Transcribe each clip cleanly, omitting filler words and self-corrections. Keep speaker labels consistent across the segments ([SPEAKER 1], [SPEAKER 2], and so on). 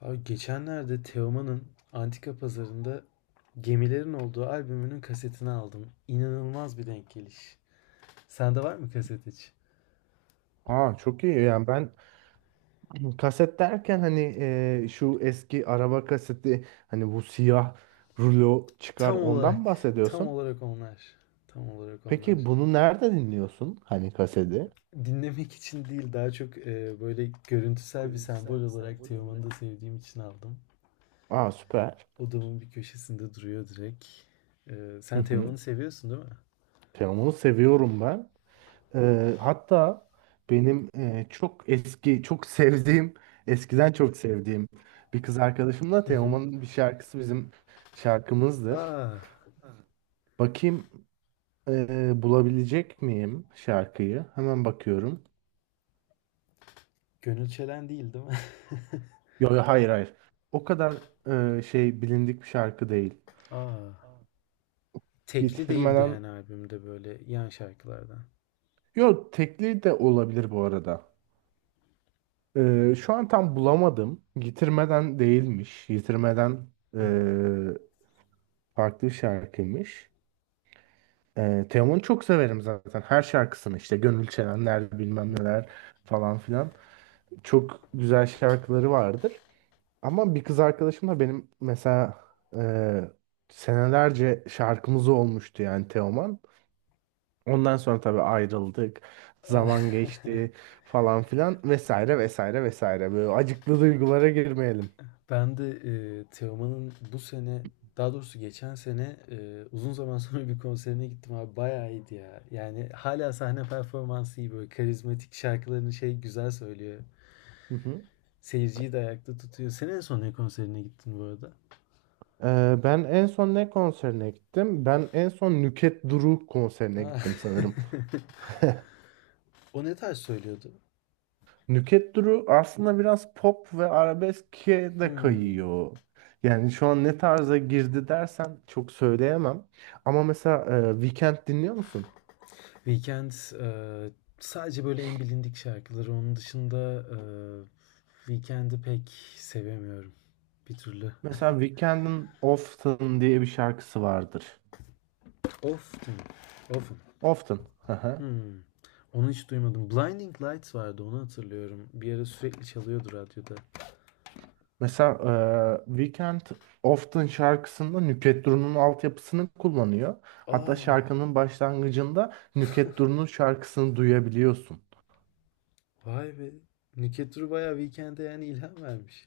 [SPEAKER 1] Abi geçenlerde Teoman'ın Antika Pazarı'nda gemilerin olduğu albümünün kasetini aldım. İnanılmaz bir denk geliş. Sende var mı kaset hiç?
[SPEAKER 2] Aa, çok iyi yani ben kaset derken hani şu eski araba kaseti hani bu siyah rulo çıkar,
[SPEAKER 1] Tam
[SPEAKER 2] ondan
[SPEAKER 1] olarak,
[SPEAKER 2] mı
[SPEAKER 1] tam
[SPEAKER 2] bahsediyorsun?
[SPEAKER 1] olarak onlar. Tam olarak
[SPEAKER 2] Peki
[SPEAKER 1] onlar.
[SPEAKER 2] bunu nerede dinliyorsun, hani kaseti?
[SPEAKER 1] Dinlemek için değil, daha çok böyle görüntüsel bir
[SPEAKER 2] Görüntüleri.
[SPEAKER 1] sembol olarak Teoman'ı da sevdiğim için aldım.
[SPEAKER 2] Aa, süper.
[SPEAKER 1] Odamın bir köşesinde duruyor direkt.
[SPEAKER 2] Hı
[SPEAKER 1] Sen
[SPEAKER 2] hı.
[SPEAKER 1] Teoman'ı seviyorsun, değil mi?
[SPEAKER 2] Teoman'ı seviyorum ben. Hatta benim çok eski, çok sevdiğim, eskiden çok sevdiğim bir kız arkadaşımla
[SPEAKER 1] Hı hı.
[SPEAKER 2] Teoman'ın bir şarkısı bizim şarkımızdır.
[SPEAKER 1] Aa,
[SPEAKER 2] Bakayım. Bulabilecek miyim şarkıyı? Hemen bakıyorum.
[SPEAKER 1] Gönül Çelen değil, değil mi?
[SPEAKER 2] Yo, yo, hayır, hayır. O kadar şey, bilindik bir şarkı değil.
[SPEAKER 1] Aa.
[SPEAKER 2] Aa,
[SPEAKER 1] Tekli değildi
[SPEAKER 2] getirmeden...
[SPEAKER 1] yani, albümde böyle yan şarkılardan.
[SPEAKER 2] Yo, tekli de olabilir bu arada. Şu an tam bulamadım. Getirmeden değilmiş. Getirmeden
[SPEAKER 1] Hmm.
[SPEAKER 2] e, farklı bir şarkıymış. Teoman'ı çok severim zaten. Her şarkısını, işte Gönül Çelenler, bilmem neler falan filan. Çok güzel şarkıları vardır. Ama bir kız arkadaşım da benim mesela senelerce şarkımız olmuştu yani Teoman. Ondan sonra tabii ayrıldık.
[SPEAKER 1] Ah,
[SPEAKER 2] Zaman geçti falan filan, vesaire, vesaire, vesaire. Böyle acıklı duygulara girmeyelim.
[SPEAKER 1] Ben de Teoman'ın bu sene, daha doğrusu geçen sene, uzun zaman sonra bir konserine gittim abi, bayağı iyiydi ya. Yani hala sahne performansı iyi, böyle karizmatik şarkılarını güzel söylüyor.
[SPEAKER 2] Hı hı.
[SPEAKER 1] Seyirciyi de ayakta tutuyor. Senin en son ne konserine gittin bu arada?
[SPEAKER 2] Ben en son ne konserine gittim? Ben en son Nüket Duru konserine
[SPEAKER 1] Ah.
[SPEAKER 2] gittim sanırım.
[SPEAKER 1] O ne tarz söylüyordu?
[SPEAKER 2] Nüket Duru aslında biraz pop ve arabeske de
[SPEAKER 1] Hmm.
[SPEAKER 2] kayıyor. Yani şu an ne tarza girdi dersen çok söyleyemem. Ama mesela, Weekend dinliyor musun?
[SPEAKER 1] Weekend eee, sadece böyle en bilindik şarkıları. Onun dışında Weekend'i pek sevemiyorum bir türlü.
[SPEAKER 2] Mesela Weekend'in Often diye bir şarkısı vardır.
[SPEAKER 1] Often, often.
[SPEAKER 2] Often.
[SPEAKER 1] Hmm. Onu hiç duymadım. Blinding Lights vardı, onu hatırlıyorum. Bir ara sürekli çalıyordu radyoda.
[SPEAKER 2] Mesela Weekend, Often şarkısında Nükhet Duru'nun altyapısını kullanıyor. Hatta
[SPEAKER 1] Aa,
[SPEAKER 2] şarkının başlangıcında Nükhet Duru'nun şarkısını duyabiliyorsun.
[SPEAKER 1] vay be. Nükhet Duru bayağı Weekend'e yani ilham vermiş.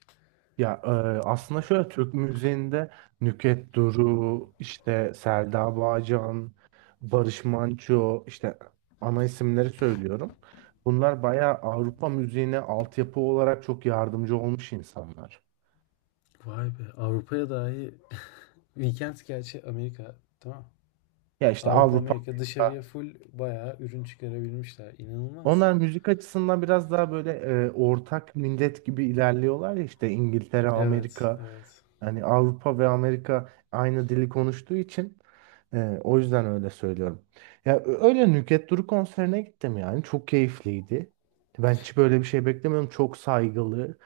[SPEAKER 2] Ya aslında şöyle, Türk müziğinde Nükhet Duru, işte Selda Bağcan, Barış Manço, işte ana isimleri söylüyorum. Bunlar bayağı Avrupa müziğine altyapı olarak çok yardımcı olmuş insanlar.
[SPEAKER 1] Vay be. Avrupa'ya dahi Weekend gerçi, Amerika tamam.
[SPEAKER 2] Ya işte
[SPEAKER 1] Avrupa
[SPEAKER 2] Avrupa...
[SPEAKER 1] Amerika, dışarıya full bayağı ürün çıkarabilmişler. İnanılmaz.
[SPEAKER 2] Onlar müzik açısından biraz daha böyle ortak millet gibi ilerliyorlar ya, işte İngiltere,
[SPEAKER 1] Evet,
[SPEAKER 2] Amerika,
[SPEAKER 1] evet.
[SPEAKER 2] hani Avrupa ve Amerika aynı dili konuştuğu için o yüzden öyle söylüyorum. Ya öyle, Nükhet Duru konserine gittim yani, çok keyifliydi. Ben hiç böyle bir şey beklemiyordum. Çok saygılı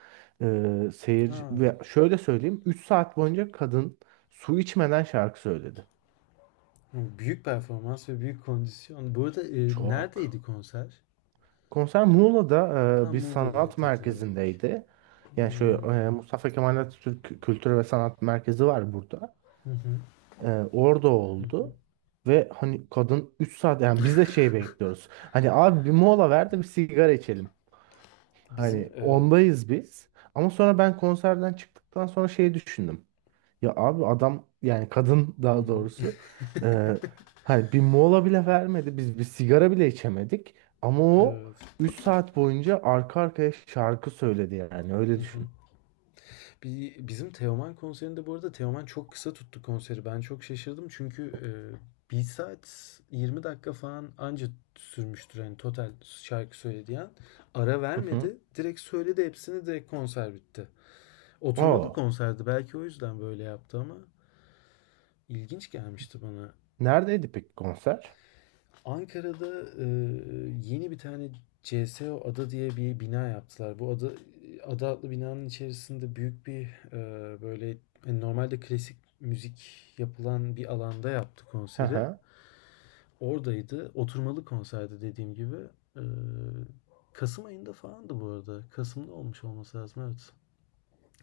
[SPEAKER 1] Ha,
[SPEAKER 2] seyirci, ve şöyle söyleyeyim, 3 saat boyunca kadın su içmeden şarkı söyledi.
[SPEAKER 1] hı, büyük performans ve büyük kondisyon. Bu arada
[SPEAKER 2] Çok.
[SPEAKER 1] neredeydi konser?
[SPEAKER 2] Konser Muğla'da,
[SPEAKER 1] Ha,
[SPEAKER 2] bir sanat
[SPEAKER 1] Muğla'daydı direkt.
[SPEAKER 2] merkezindeydi. Yani şu
[SPEAKER 1] Hmm.
[SPEAKER 2] Mustafa Kemal Atatürk Kültür ve Sanat Merkezi var burada.
[SPEAKER 1] Hı hı,
[SPEAKER 2] E, Orada
[SPEAKER 1] hı hı.
[SPEAKER 2] oldu. Ve hani, kadın 3 saat, yani biz de şey bekliyoruz. Hani abi, bir mola ver de bir sigara içelim.
[SPEAKER 1] Bizim
[SPEAKER 2] Hani ondayız biz. Ama sonra ben konserden çıktıktan sonra şey düşündüm. Ya abi, adam, yani kadın
[SPEAKER 1] hı
[SPEAKER 2] daha
[SPEAKER 1] hı,
[SPEAKER 2] doğrusu, e, hani bir mola bile vermedi. Biz bir sigara bile içemedik. Ama o
[SPEAKER 1] evet.
[SPEAKER 2] 3 saat boyunca arka arkaya şarkı söyledi yani, öyle
[SPEAKER 1] Hı hı.
[SPEAKER 2] düşün.
[SPEAKER 1] Bizim Teoman konserinde, bu arada, Teoman çok kısa tuttu konseri. Ben çok şaşırdım çünkü 1 saat 20 dakika falan anca sürmüştür, hani total şarkı söylediği an. Ara
[SPEAKER 2] Hı hı.
[SPEAKER 1] vermedi. Direkt söyledi hepsini, direkt konser bitti. Oturmalı
[SPEAKER 2] Oo.
[SPEAKER 1] konserdi. Belki o yüzden böyle yaptı ama ilginç gelmişti bana.
[SPEAKER 2] Neredeydi peki konser?
[SPEAKER 1] Ankara'da yeni bir tane CSO Ada diye bir bina yaptılar. Bu ada adlı binanın içerisinde büyük bir böyle, hani normalde klasik müzik yapılan bir alanda yaptı
[SPEAKER 2] Hı
[SPEAKER 1] konseri.
[SPEAKER 2] hı.
[SPEAKER 1] Oradaydı. Oturmalı konserdi dediğim gibi. E, Kasım ayında falandı bu arada. Kasım'da olmuş olması lazım, evet.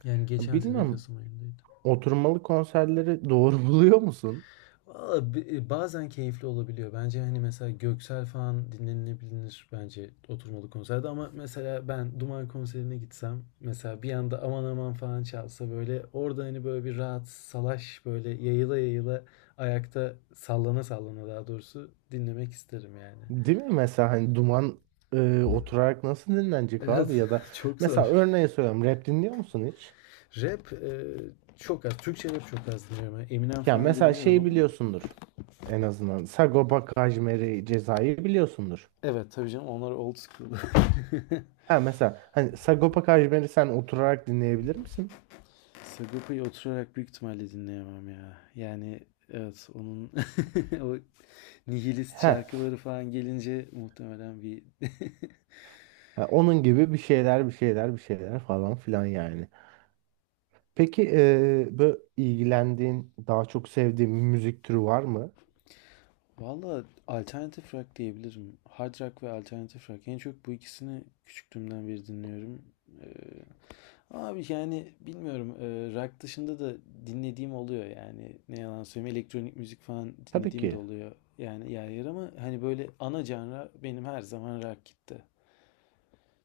[SPEAKER 1] Yani geçen sene
[SPEAKER 2] Bilmiyorum.
[SPEAKER 1] Kasım ayındaydı.
[SPEAKER 2] Oturmalı konserleri doğru buluyor musun?
[SPEAKER 1] Valla bazen keyifli olabiliyor. Bence hani mesela Göksel falan dinlenilebilir bence oturmalı konserde, ama mesela ben Duman konserine gitsem, mesela bir anda aman aman falan çalsa, böyle orada hani böyle bir rahat salaş, böyle yayıla yayıla, ayakta sallana sallana, daha doğrusu dinlemek isterim yani.
[SPEAKER 2] Değil mi? Mesela hani duman oturarak nasıl dinlenecek
[SPEAKER 1] Evet,
[SPEAKER 2] abi, ya da
[SPEAKER 1] çok zor.
[SPEAKER 2] mesela örneğe söylüyorum, rap dinliyor musun hiç?
[SPEAKER 1] Rap çok az. Türkçe rap çok az dinliyorum. Yani Eminem
[SPEAKER 2] Ya
[SPEAKER 1] falan
[SPEAKER 2] mesela
[SPEAKER 1] dinliyorum
[SPEAKER 2] şeyi
[SPEAKER 1] ama
[SPEAKER 2] biliyorsundur, en azından Sagopa Kajmer'i, Ceza'yı biliyorsundur.
[SPEAKER 1] evet, tabii canım, onlar old school.
[SPEAKER 2] Ha, mesela hani Sagopa Kajmer'i sen oturarak dinleyebilir misin?
[SPEAKER 1] Sagopa'yı oturarak büyük ihtimalle dinleyemem ya. Yani evet, onun o nihilist
[SPEAKER 2] Ha,
[SPEAKER 1] şarkıları falan gelince muhtemelen bir...
[SPEAKER 2] ha, onun gibi bir şeyler, bir şeyler, bir şeyler falan filan yani. Peki, böyle ilgilendiğin, daha çok sevdiğin bir müzik türü var mı?
[SPEAKER 1] Valla alternatif rock diyebilirim. Hard rock ve alternatif rock. En çok bu ikisini küçüklüğümden beri dinliyorum. Ee, Abi yani bilmiyorum. Rock dışında da dinlediğim oluyor yani. Ne yalan söyleyeyim. Elektronik müzik falan
[SPEAKER 2] Tabii
[SPEAKER 1] dinlediğim de
[SPEAKER 2] ki.
[SPEAKER 1] oluyor. Yani yer yer, ama hani böyle ana canra benim her zaman rock gitti.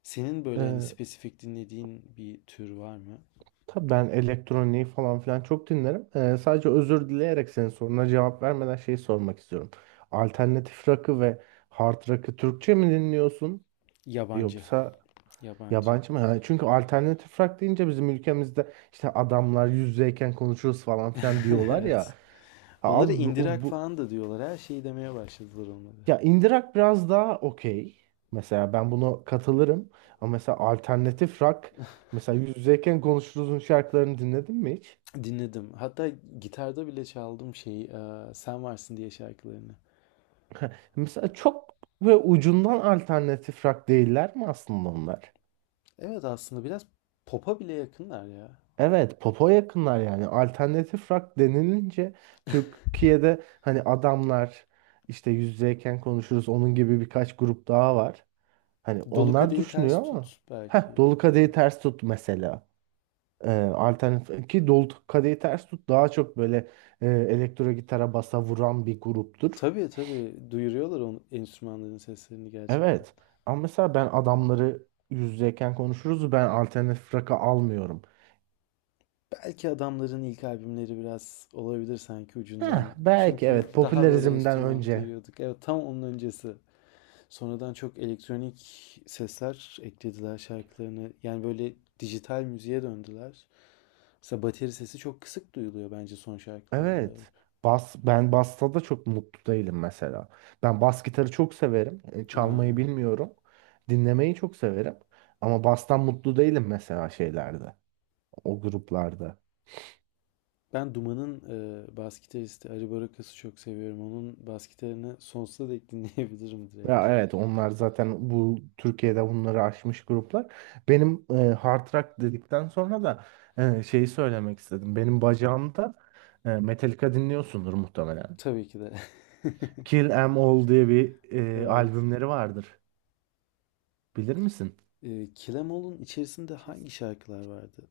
[SPEAKER 1] Senin böyle hani spesifik dinlediğin bir tür var mı?
[SPEAKER 2] Tabii ben elektroniği falan filan çok dinlerim. Sadece özür dileyerek, senin soruna cevap vermeden şeyi sormak istiyorum. Alternatif rock'ı ve hard rock'ı Türkçe mi dinliyorsun,
[SPEAKER 1] Yabancı.
[SPEAKER 2] yoksa
[SPEAKER 1] Yabancı.
[SPEAKER 2] yabancı mı? Yani çünkü alternatif rock deyince bizim ülkemizde işte adamlar yüz yüzeyken konuşuruz falan filan diyorlar ya.
[SPEAKER 1] Evet.
[SPEAKER 2] Ha
[SPEAKER 1] Onları
[SPEAKER 2] abi, bu, o-
[SPEAKER 1] indirak
[SPEAKER 2] bu
[SPEAKER 1] falan da diyorlar. Her şeyi demeye başladılar onlara.
[SPEAKER 2] ya, indie rock biraz daha okey. Mesela ben buna katılırım. Ama mesela alternatif rock, mesela yüz yüzeyken konuşuruzun şarkılarını dinledin mi hiç?
[SPEAKER 1] Dinledim. Hatta gitarda bile çaldım Sen Varsın diye, şarkılarını.
[SPEAKER 2] Mesela çok ve ucundan alternatif rock değiller mi aslında onlar?
[SPEAKER 1] Evet aslında biraz pop'a bile yakınlar ya.
[SPEAKER 2] Evet, popa yakınlar yani. Alternatif rock denilince Türkiye'de hani adamlar, işte yüz yüzeyken konuşuruz, onun gibi birkaç grup daha var. Hani
[SPEAKER 1] Dolu
[SPEAKER 2] onlar
[SPEAKER 1] Kadehi Ters
[SPEAKER 2] düşünüyor ama,
[SPEAKER 1] Tut
[SPEAKER 2] heh,
[SPEAKER 1] belki.
[SPEAKER 2] Dolu Kadehi
[SPEAKER 1] Evet.
[SPEAKER 2] Ters Tut mesela. Alternatif ki, Dolu Kadehi Ters Tut daha çok böyle elektro gitara basa vuran bir gruptur.
[SPEAKER 1] Tabii tabii, duyuruyorlar onun, enstrümanların seslerini gerçekten.
[SPEAKER 2] Evet. Ama mesela ben adamları, yüz yüzeyken konuşuruz, ben alternatif rock'ı almıyorum.
[SPEAKER 1] Belki adamların ilk albümleri biraz olabilir sanki ucundan.
[SPEAKER 2] Heh, belki
[SPEAKER 1] Çünkü
[SPEAKER 2] evet,
[SPEAKER 1] daha böyle
[SPEAKER 2] popülerizmden
[SPEAKER 1] enstrüman
[SPEAKER 2] önce.
[SPEAKER 1] duyuyorduk. Evet, tam onun öncesi. Sonradan çok elektronik sesler eklediler şarkılarına. Yani böyle dijital müziğe döndüler. Mesela bateri sesi çok kısık duyuluyor bence son şarkılarında.
[SPEAKER 2] Evet. Bas, ben basta da çok mutlu değilim mesela. Ben bas gitarı çok severim. Çalmayı
[SPEAKER 1] Aa,
[SPEAKER 2] bilmiyorum. Dinlemeyi çok severim. Ama bastan mutlu değilim mesela şeylerde. O gruplarda.
[SPEAKER 1] ben Duman'ın bas gitaristi Ari Barakas'ı çok seviyorum. Onun bas gitarını sonsuza dek dinleyebilirim direkt.
[SPEAKER 2] Ya evet, onlar zaten bu Türkiye'de bunları aşmış gruplar. Benim hard rock dedikten sonra da şeyi söylemek istedim. Benim bacağımda Metallica dinliyorsundur muhtemelen.
[SPEAKER 1] Tabii ki de.
[SPEAKER 2] Kill 'Em All diye bir
[SPEAKER 1] Evet.
[SPEAKER 2] albümleri vardır. Bilir misin?
[SPEAKER 1] Kilemol'un içerisinde hangi şarkılar vardı?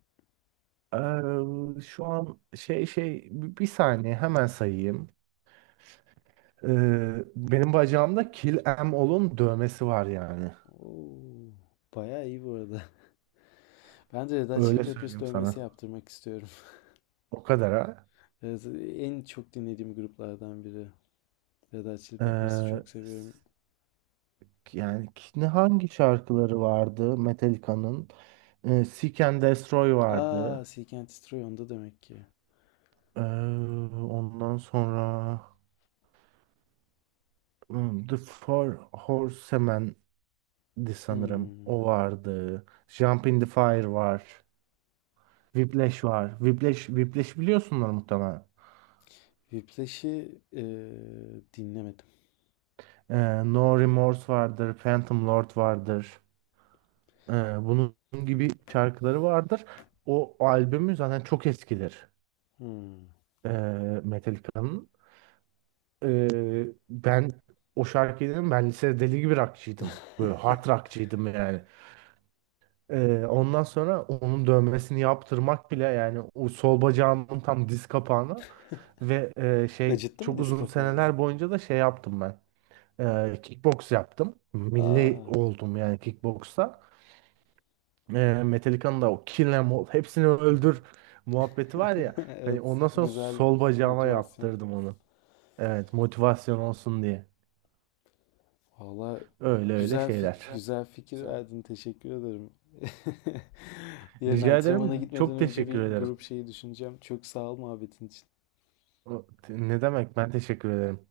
[SPEAKER 2] Eee, Şu an bir saniye, hemen sayayım. Benim bacağımda Kill 'Em All'un dövmesi var yani.
[SPEAKER 1] Oo, bayağı iyi bu arada. Ben de Red Hot Chili
[SPEAKER 2] Öyle
[SPEAKER 1] Peppers
[SPEAKER 2] söyleyeyim
[SPEAKER 1] dövmesi
[SPEAKER 2] sana.
[SPEAKER 1] yaptırmak istiyorum.
[SPEAKER 2] O kadar ha.
[SPEAKER 1] Evet, en çok dinlediğim gruplardan biri. Red Hot Chili
[SPEAKER 2] E,
[SPEAKER 1] Peppers'ı çok seviyorum.
[SPEAKER 2] Yani ne, hangi şarkıları vardı Metallica'nın? Seek and Destroy
[SPEAKER 1] Aa,
[SPEAKER 2] vardı.
[SPEAKER 1] Seek and Destroy onda demek ki.
[SPEAKER 2] Ee, Ondan sonra, The Four Horsemen'di sanırım.
[SPEAKER 1] Hmm.
[SPEAKER 2] O vardı. Jump in the Fire var. Whiplash var. Whiplash biliyorsunlar muhtemelen.
[SPEAKER 1] Whiplash'i dinlemedim.
[SPEAKER 2] No Remorse vardır. Phantom Lord vardır. Ee, Bunun gibi şarkıları vardır. O albümü zaten çok eskidir.
[SPEAKER 1] Hmm.
[SPEAKER 2] Ee, Metallica'nın. Ben o şarkıyı dedim, ben lisede deli gibi rockçıydım. Böyle hard rockçıydım yani. Ondan sonra onun dövmesini yaptırmak bile, yani o sol bacağımın tam diz kapağına, ve şey,
[SPEAKER 1] Acıttı mı
[SPEAKER 2] çok
[SPEAKER 1] diz
[SPEAKER 2] uzun
[SPEAKER 1] kapağı bu
[SPEAKER 2] seneler
[SPEAKER 1] arada?
[SPEAKER 2] boyunca da şey yaptım ben. Kickbox yaptım.
[SPEAKER 1] Aa.
[SPEAKER 2] Milli oldum yani kickboxta. Metallica'nın da o Kill 'Em All, hepsini öldür muhabbeti var ya. Hani
[SPEAKER 1] Evet,
[SPEAKER 2] ondan sonra
[SPEAKER 1] güzel
[SPEAKER 2] sol bacağıma
[SPEAKER 1] motivasyon.
[SPEAKER 2] yaptırdım onu. Evet, motivasyon olsun diye.
[SPEAKER 1] Valla
[SPEAKER 2] Öyle öyle şeyler.
[SPEAKER 1] güzel fikir verdin. Teşekkür ederim. Yarın
[SPEAKER 2] Rica
[SPEAKER 1] antrenmana
[SPEAKER 2] ederim.
[SPEAKER 1] gitmeden
[SPEAKER 2] Çok
[SPEAKER 1] önce
[SPEAKER 2] teşekkür
[SPEAKER 1] bir
[SPEAKER 2] ederim.
[SPEAKER 1] grup şeyi düşüneceğim. Çok sağ ol muhabbetin için.
[SPEAKER 2] Ne demek? Ben teşekkür ederim.